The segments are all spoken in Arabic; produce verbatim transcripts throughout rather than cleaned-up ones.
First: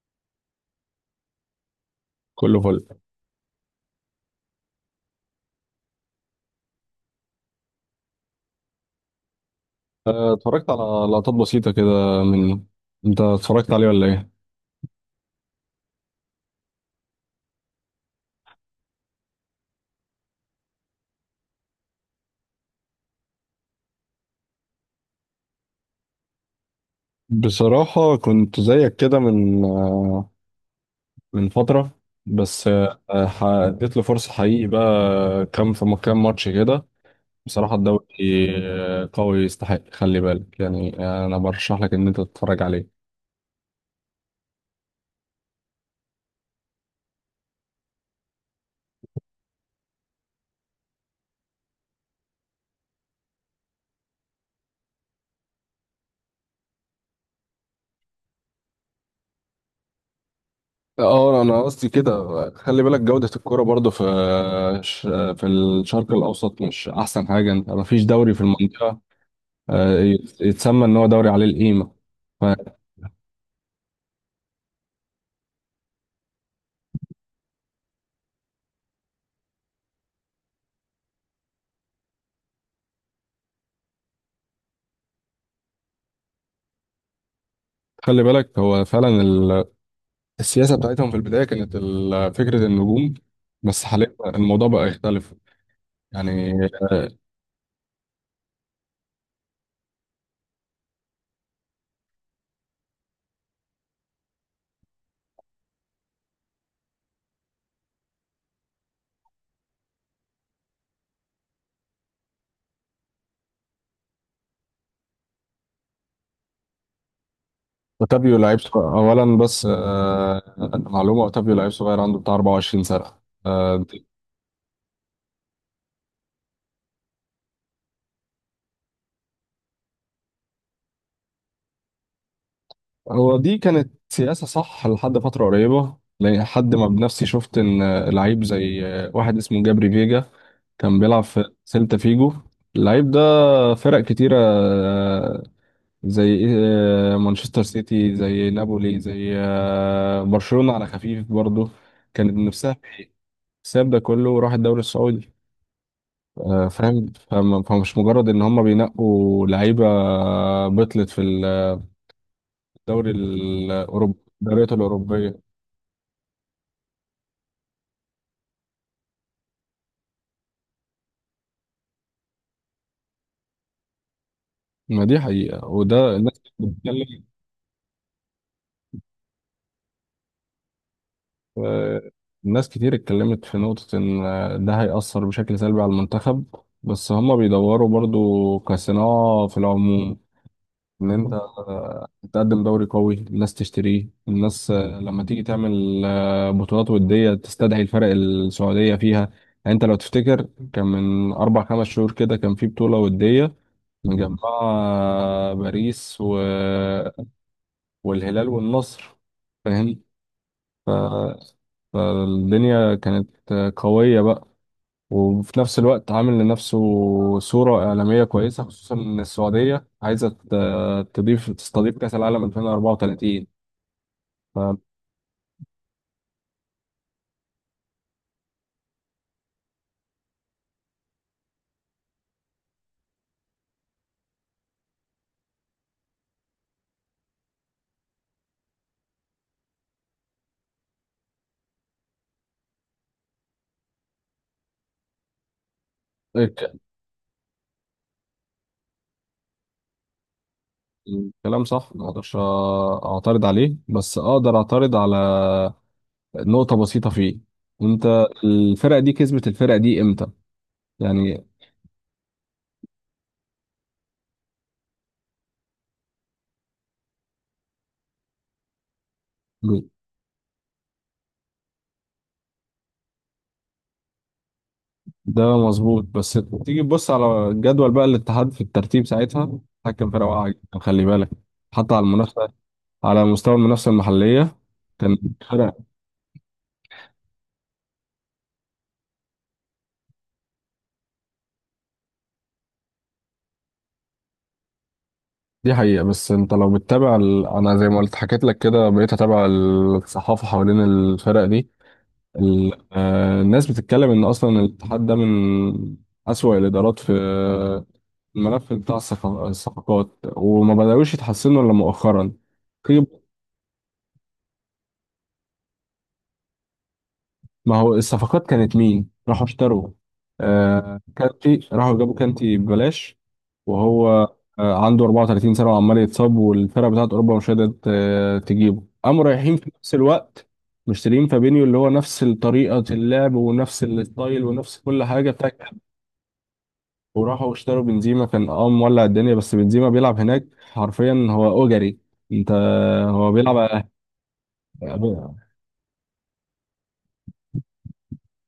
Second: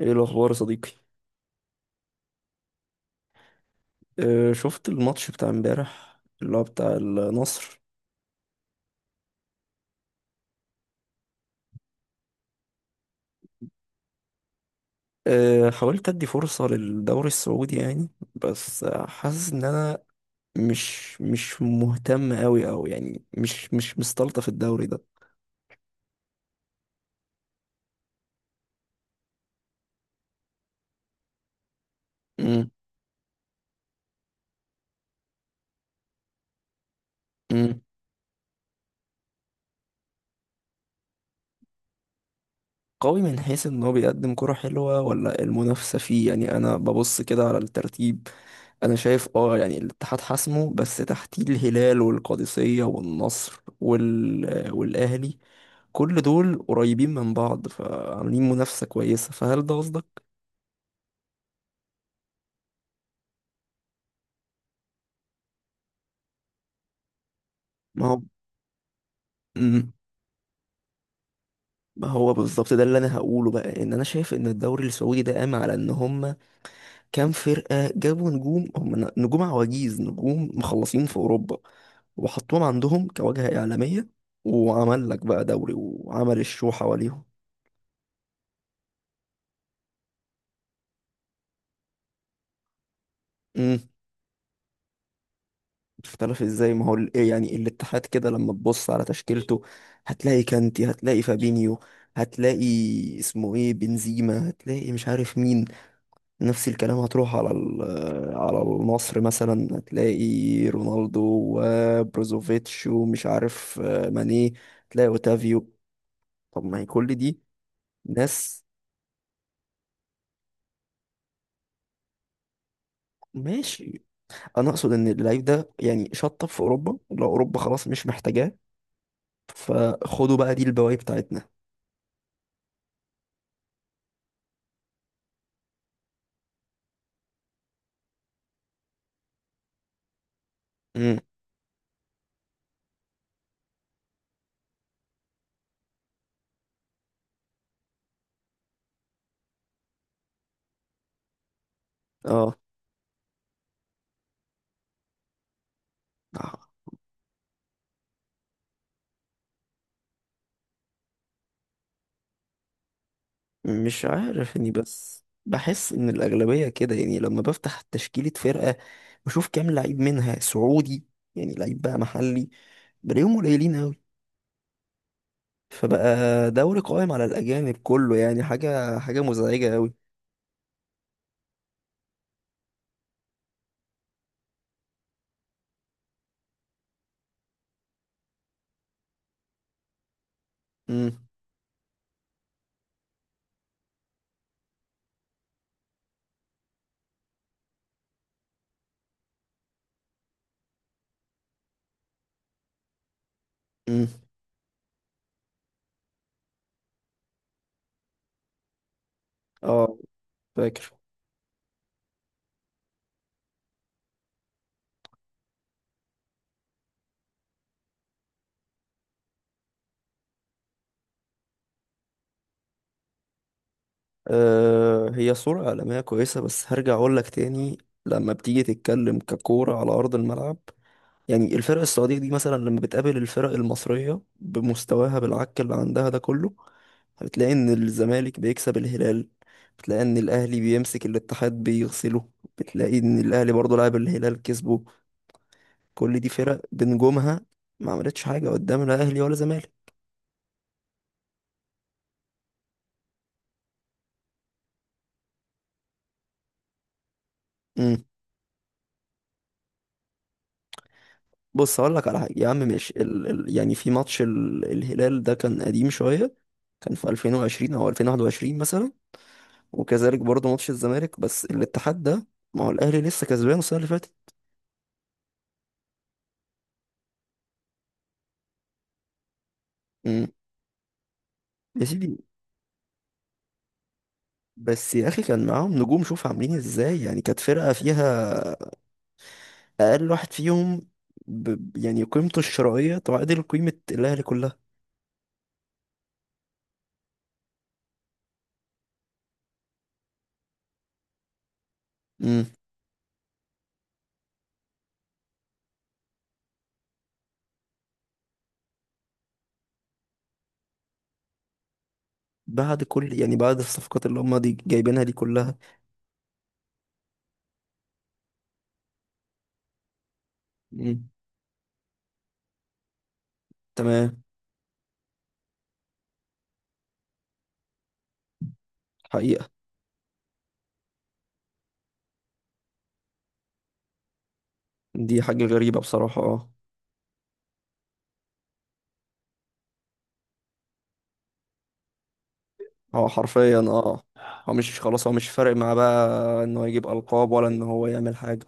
ايه الاخبار يا صديقي. كله فل. أه شفت الماتش بتاع امبارح اللي هو بتاع النصر. آه، اتفرجت على لقطات بسيطة كده من. انت اتفرجت عليه ولا ايه؟ أه حاولت ادي فرصة للدوري السعودي يعني. بس آه، حاسس ان انا مش مش مهتم قوي او يعني مش مش مستلطف الدوري ده. بصراحة كنت زيك كده من من فترة. بس امم آه، آه، اديت له فرصة حقيقي بقى. كام في كام ماتش كده. بصراحة امم الدوري آه، قوي، يستحق خلي بالك، يعني. آه، انا برشح لك ان انت تتفرج عليه. قوي من حيث ان هو بيقدم كرة حلوة ولا المنافسة فيه. يعني انا ببص كده على الترتيب. انا شايف اه يعني الاتحاد حاسمه، بس تحتيه الهلال والقادسية والنصر وال... والاهلي. كل دول قريبين من بعض فعاملين منافسة كويسة، فهل ده قصدك؟ اه انا قصدي كده، خلي بالك جودة الكرة برضو في في الشرق الاوسط مش احسن حاجة. انت مفيش ما هو دوري في المنطقة. مم. آه، يت- يتسمى ان هو دوري عليه القيمه. ما هو بالظبط ده اللي انا هقوله بقى. ان انا شايف ان الدوري السعودي ده قام على ان هم كام فرقة جابوا نجوم، هم ن- نجوم عواجيز، نجوم مخلصين في اوروبا، وحطوهم عندهم كواجهة اعلامية، وعمل لك بقى دوري وعمل الشو حواليهم. فخلي بالك هو فعلا ال- السياسه بتاعتهم في البدايه كانت ال- فكره النجوم. امم. بس حاليا الموضوع بقى يختلف. اختلف يعني ازاي؟ ما هو ال- آه، إيه يعني الاتحاد كده لما تبص على تشكيلته هتلاقي كانتي، هتلاقي فابينيو، هتلاقي اسمه ايه بنزيما، هتلاقي مش عارف مين. نفس الكلام هتروح على ال- على النصر مثلا هتلاقي رونالدو وبروزوفيتش ومش عارف آه، ماني، هتلاقي اوتافيو. طب ما هي كل دي اوتافيو لعيب ناس. صغ- اولا، بس آه، معلومه، اوتافيو لعيب صغير عنده بتاع أربعة وعشرين سنه. آه، ماشي. انا اقصد ان اللعيب ده يعني شطب في اوروبا، لو اوروبا خلاص مش محتاجاه فخدوا بقى دي البواقي بتاعتنا. هو دي كانت سياسة صح لحد فترة قريبة، لحد ما بنفسي شفت إن لعيب زي واحد اسمه جابري فيجا كان امم. بيلعب في سيلتا فيجو. اللعيب ده فرق كتيرة آه، زي آه، مانشستر سيتي، زي نابولي، زي آه، برشلونة على خفيف برضه كانت اه. نفسها في الحساب ده كله، وراح الدوري السعودي. آه، آه، فاهم. فم- فمش مجرد إن هم بينقوا لعيبة بطلت في الدوري مش الأوروبي عارف يعني، الدوريات بس الأوروبية. بحس ان الاغلبيه كده. يعني لما بفتح تشكيله فرقه بشوف كام لعيب منها سعودي، يعني لعيب بقى محلي، بلاقيهم قليلين قوي. ما دي حقيقة، فبقى وده الناس دوري قائم على بتتكلم. الاجانب كله. يعني حاجه حاجه مزعجه قوي. آه، الناس كتير اتكلمت في نقطة إن آه، ده هيأثر بشكل سلبي على المنتخب، بس هما بيدوروا برضو كصناعة في العموم. إن امم. أنت آه، تقدم دوري قوي، الناس تشتريه، الناس آه، لما تيجي تعمل آه، بطولات ودية تستدعي الفرق السعودية فيها. يعني أنت لو تفتكر، كان من أربع خمس شهور كده كان في بطولة ودية امم. مجمعة باريس و... والهلال والنصر، اه. فاهم. ف... فاكر. فالدنيا كانت قوية بقى. وفي نفس الوقت عامل لنفسه صورة إعلامية كويسة، خصوصا إن السعودية عايزة ت- تضيف تستضيف كأس العالم ألفين وأربعة وثلاثين. آه هي صوره عالميه كويسه، بس هرجع اقول لك تاني. لما بتيجي تتكلم ككوره على ارض الملعب، يعني الفرق السعودية دي مثلا لما بتقابل الفرق المصرية بمستواها بالعك اللي عندها ده كله، بتلاقي ان الزمالك بيكسب الهلال، بتلاقي ان الاهلي بيمسك الاتحاد بيغسله، بتلاقي ان الاهلي برضه لعب الهلال كسبه. كل دي فرق فالكلام بنجومها، ما عملتش حاجة قدام لا اهلي ولا زمالك. صح، ما أقدرش أعترض عليه، بس أقدر أعترض على نقطة بسيطة فيه. امم. أنت الفرقة دي كسبت الفرقة دي إمتى؟ يعني بص هقول لك على حاجة يا عم. ماشي ال... ال... يعني في ماتش ال... الهلال ده كان قديم شوية، كان في ألفين وعشرين او ألفين وواحد وعشرين مثلا، وكذلك برضه ماتش الزمالك. بس الاتحاد ده، ما هو الاهلي لسه كسبان السنه اللي فاتت. ده مظبوط. بس تيجي تبص على الجدول، بقى الاتحاد في الترتيب ساعتها حكم امم. فرقة واقعة جدا، خلي بالك، يا حتى على سيدي. المنافسة، على مستوى المنافسة المحلية. بس يا كان اخي كان معاهم فرق. نجوم، شوف عاملين ازاي. يعني كانت فرقه فيها اقل واحد فيهم ب... يعني قيمته الشرائيه تعادل قيمه الاهلي كلها. دي حقيقة، بس انت لو بتتابع ال... انا زي ما قلت حكيت لك كده، بقيت اتابع الصحافة حوالين الفرق دي. امم. ال... آه الناس بتتكلم ان اصلا الاتحاد ده من اسوأ الادارات في الملف بتاع الصفق- الصفقات، وما بدأوش يتحسنوا الا مؤخرا. بعد كل يعني بعد الصفقات اللي هم دي جايبينها دي كلها. ما هو الصفقات كانت مين راحوا اشتروا؟ آه امم. كانتي راحوا جابوا كانتي ببلاش. وهو تمام. آه عنده أربعة وثلاثين سنة وعمال يتصاب، والفرقة بتاعت أوروبا مش قادرة آه، تجيبه، قاموا حقيقه. رايحين في نفس الوقت مشترين فابينيو اللي هو نفس طريقة اللعب ونفس الستايل ونفس كل دي حاجة حاجه بتاعت. غريبه بصراحه. اه. وراحوا اشتروا بنزيما، كان اه مولع الدنيا، بس بنزيما بيلعب هناك حرفيا. هو أجري. انت، هو هو بيلعب، حرفيا اه. هو مش خلاص، هو مش فارق معاه بقى ان هو يجيب القاب ولا ان هو يعمل حاجه.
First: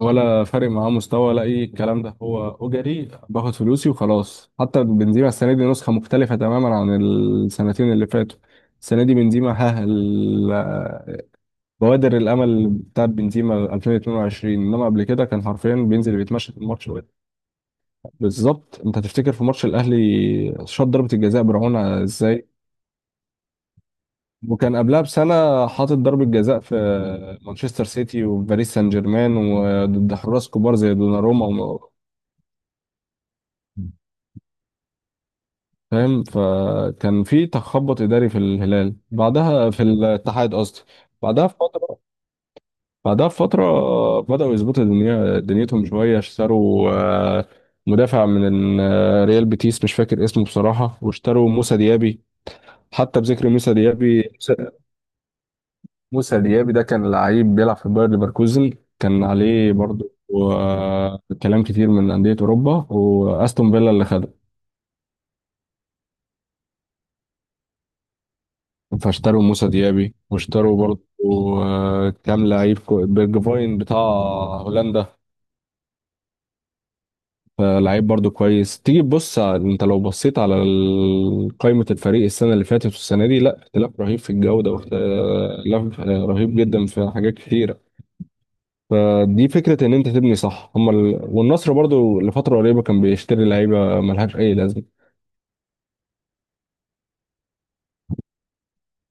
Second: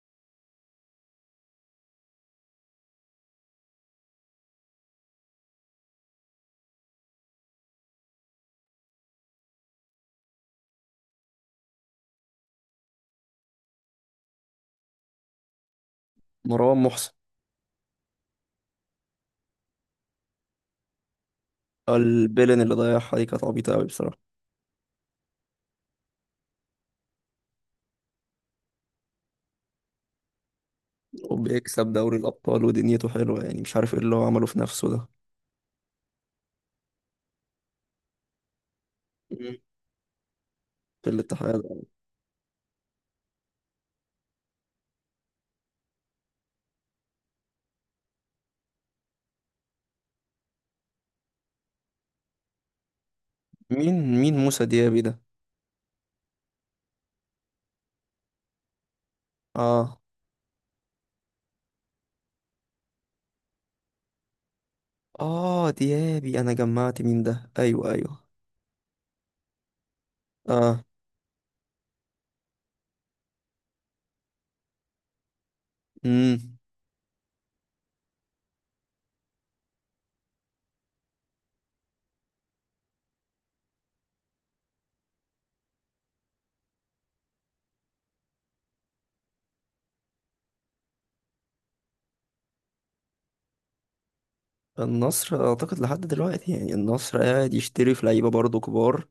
ولا فارق معاه مستوى ولا اي الكلام ده، هو اجري باخد فلوسي وخلاص. حتى بنزيما السنه دي نسخه مختلفه تماما عن السنتين اللي فاتوا. السنه دي بنزيما ها ال- بوادر الامل بتاعت بنزيما ألفين واثنين وعشرين، انما قبل كده كان حرفيا بينزل بيتمشى في مروان الماتش. محسن. بالظبط. انت تفتكر في ماتش الاهلي شاط ضربه الجزاء برعونة ازاي، البيلن اللي ضيعها دي كانت عبيطة أوي بصراحة. وكان قبلها بسنة حاطط ضربة جزاء في مانشستر سيتي وباريس سان جيرمان، وضد حراس كبار زي دوناروما. وبيكسب دوري الأبطال ودنيته حلوة، يعني مش عارف ايه اللي هو عمله في نفسه ده. فاهم. فكان في تخبط اداري في الهلال، مم. بعدها في الاتحاد قصدي. في بعدها الاتحاد. بفتره بعدها بفتره بداوا يظبطوا دنيا دنيتهم شويه. اشتروا آه، مدافع من آه، ريال بيتيس مش فاكر اسمه بصراحه، واشتروا موسى ديابي. حتى بذكر موسى مين ديابي. مين موسى ديابي ده؟ موسى ديابي ده كان لعيب بيلعب في باير ليفركوزن. كان عليه اه. برضه آه، كلام كتير من انديه اوروبا، واستون فيلا اللي خده. اه ديابي أنا جمعت مين ده، أيوه أيوه. فاشتروا موسى ديابي، واشتروا اه. برضه آه، كام لعيب. كو- بيرجفاين بتاع هولندا، مم. لعيب برضه كويس. تيجي تبص على- انت لو بصيت على ال- قائمة الفريق السنة اللي فاتت والسنة دي، لا اختلاف رهيب في الجودة، واختلاف رهيب جدا في حاجات كتيرة. فدي فكرة ان انت تبني صح. هم ال... والنصر برضه لفترة قريبة كان بيشتري لعيبة ملهاش اي لازمة. النصر أعتقد لحد دلوقتي يعني النصر قاعد يشتري في لعيبة برضه كبار،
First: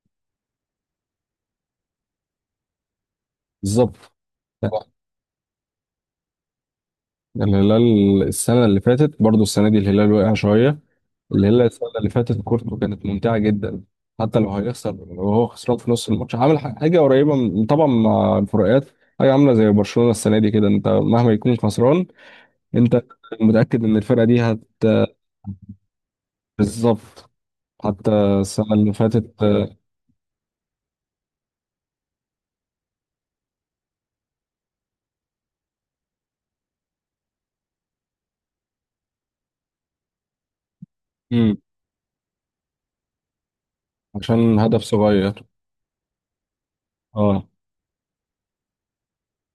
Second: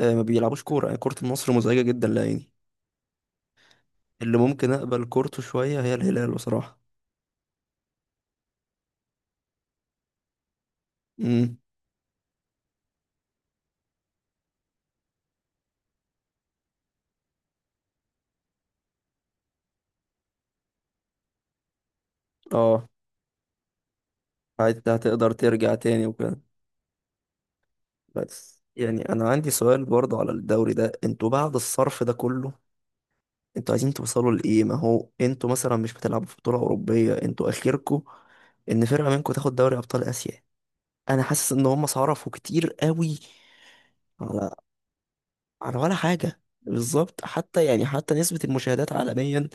آه ما بيلعبوش كورة. يعني كورة النصر مزعجة جدا لعيني. بالظبط. اللي ممكن أقبل كورته شوية هي الهلال بصراحة. الهلال السنة اللي فاتت برضه السنة دي الهلال وقع شوية. اللي مم. هي السنة اللي فاتت كورتو كانت ممتعة جدا. حتى لو هيخسر، وهو خسران في نص الماتش، عامل ح- حاجة قريبة من، طبعا مع الفروقات، حاجة عاملة زي برشلونة السنة دي كده. انت مهما يكون خسران، اه. انت متأكد ان الفرقة دي هت هت- هتقدر ترجع تاني وكده. بالظبط. حتى بس السنة اللي يعني انا فاتت. عندي سؤال برضه على الدوري ده، انتوا بعد الصرف ده كله انتوا عايزين توصلوا لايه؟ ما هو انتوا مثلا مش بتلعبوا في بطولة أوروبية، انتوا اخركوا ان فرقة منكم تاخد دوري ابطال اسيا. انا حاسس مم. ان هم صرفوا كتير قوي على، عشان هدف صغير. على ولا حاجة بالظبط. اه حتى يعني حتى نسبة المشاهدات عالميا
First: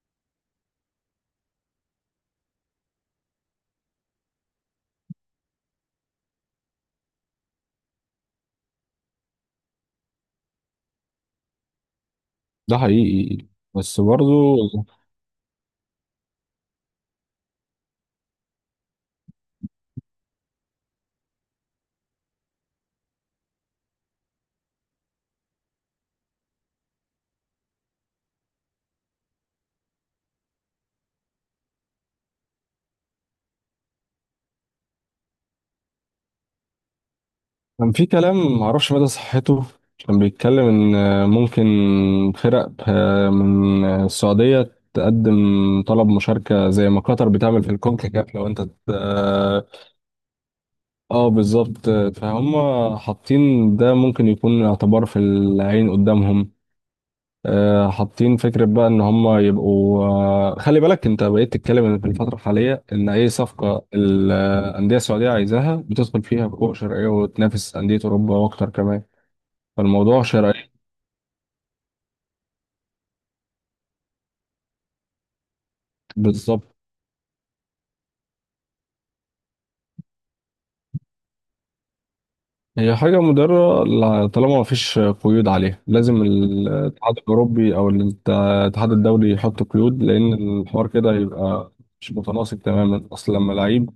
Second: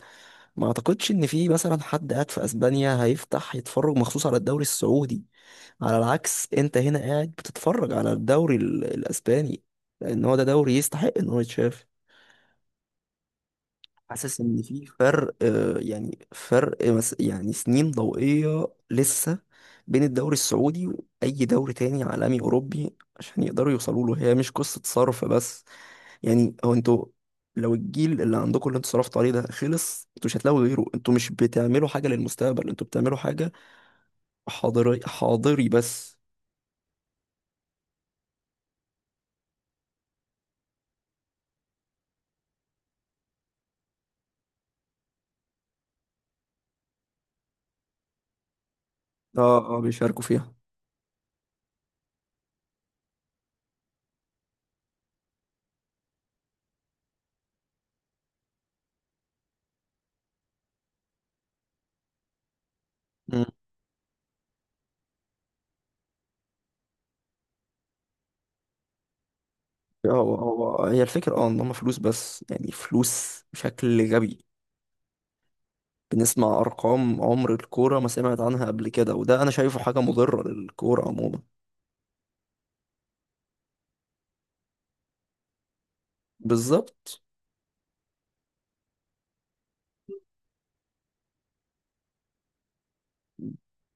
ما اعتقدش ان في مثلا حد قاعد في اسبانيا هيفتح يتفرج مخصوص على الدوري السعودي. على العكس، انت هنا قاعد بتتفرج على الدوري ال- الاسباني لان هو ده دوري يستحق ان هو يتشاف. ده حقيقي، بس حاسس برضو ان في فرق آه، يعني فرق مس- يعني سنين ضوئية لسه بين الدوري السعودي واي دوري تاني عالمي اوروبي عشان يقدروا يوصلوا له. هي مش قصة صرف بس. يعني هو انتوا، لو الجيل اللي عندكم اللي انتوا صرفتوا عليه ده خلص انتوا مش هتلاقوا غيره. انتوا مش بتعملوا حاجة للمستقبل، انتوا بتعملوا حاجة حاضري حاضري بس. كان في كلام معرفش مدى صحته. كان بيتكلم إن ممكن فرق آه، من السعودية تقدم طلب مشاركة زي ما قطر بتعمل في الكونكاكاف، لو أنت ت- اه اه اه بيشاركوا فيها. آه، بالظبط. فهم حاطين ده ممكن يكون اعتبار في العين قدامهم. آه، حاطين فكرة بقى إن هم يبقوا. آه، خلي بالك، أنت بقيت تتكلم إن في الفترة الحالية إن أي صفقة الأندية السعودية عايزاها بتدخل فيها بقوة شرعية وتنافس أندية أوروبا وأكتر كمان. فالموضوع هو شرعي. هو هي الفكرة، اه ان هم فلوس، بس يعني فلوس بشكل غبي. بنسمع بالظبط. ارقام عمر الكورة ما سمعت عنها قبل كده، وده انا شايفه حاجة مضرة للكورة عموما. هي حاجة مضرة ل- طالما مفيش قيود عليها، لازم الاتحاد بالظبط. الأوروبي أو الت- الاتحاد الدولي يحط قيود، لأن الحوار كده يبقى مش متناسق تماما. أصل لما لعيب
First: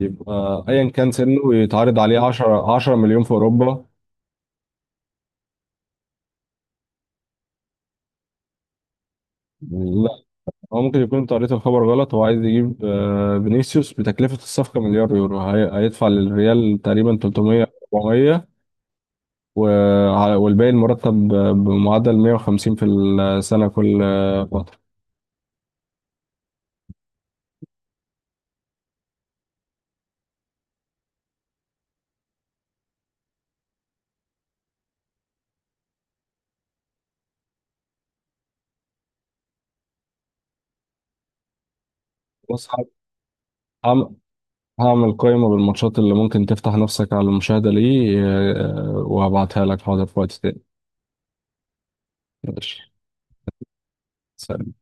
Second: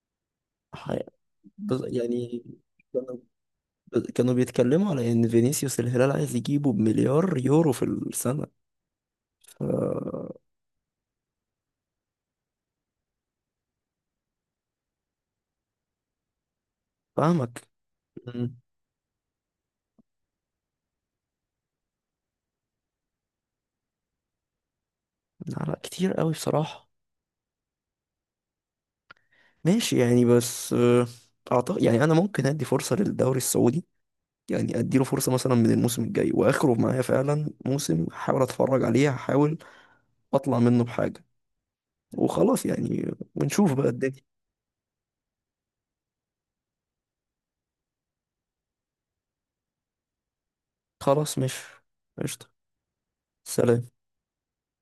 يبقى أيا ح- كان سنه بز- يتعرض عليه يعني عشرة عشرة كانوا مليون في أوروبا. كانوا بيتكلموا على ان فينيسيوس الهلال عايز يجيبه بمليار يورو في السنة. ف- لا، هو ممكن يكون أنت قريت الخبر غلط. هو عايز يجيب آه، فينيسيوس بتكلفة الصفقة مليار يورو. هي- هيدفع للريال تقريبا فاهمك. تلتمية ربعمية. مم. وع- والباقي المرتب ب- بمعدل مية وخمسين في السنة كل فترة. لا لا، كتير قوي بصراحة. ماشي يعني، بس آه، اعتقد يعني انا ممكن ادي فرصة للدوري السعودي. يعني اديله فرصه مثلا من الموسم الجاي واخره معايا فعلا موسم، هحاول اتفرج عليه، هحاول اطلع منه بحاجه وخلاص. بص. ه- يعني ونشوف بقى هعم- الدنيا. هعمل قائمة بالماتشات اللي ممكن تفتح نفسك على المشاهدة ليه. آه، وهبعتها لك حاضر في وقت تاني. خلاص مش، قشطه. ماشي، سلام. سلام.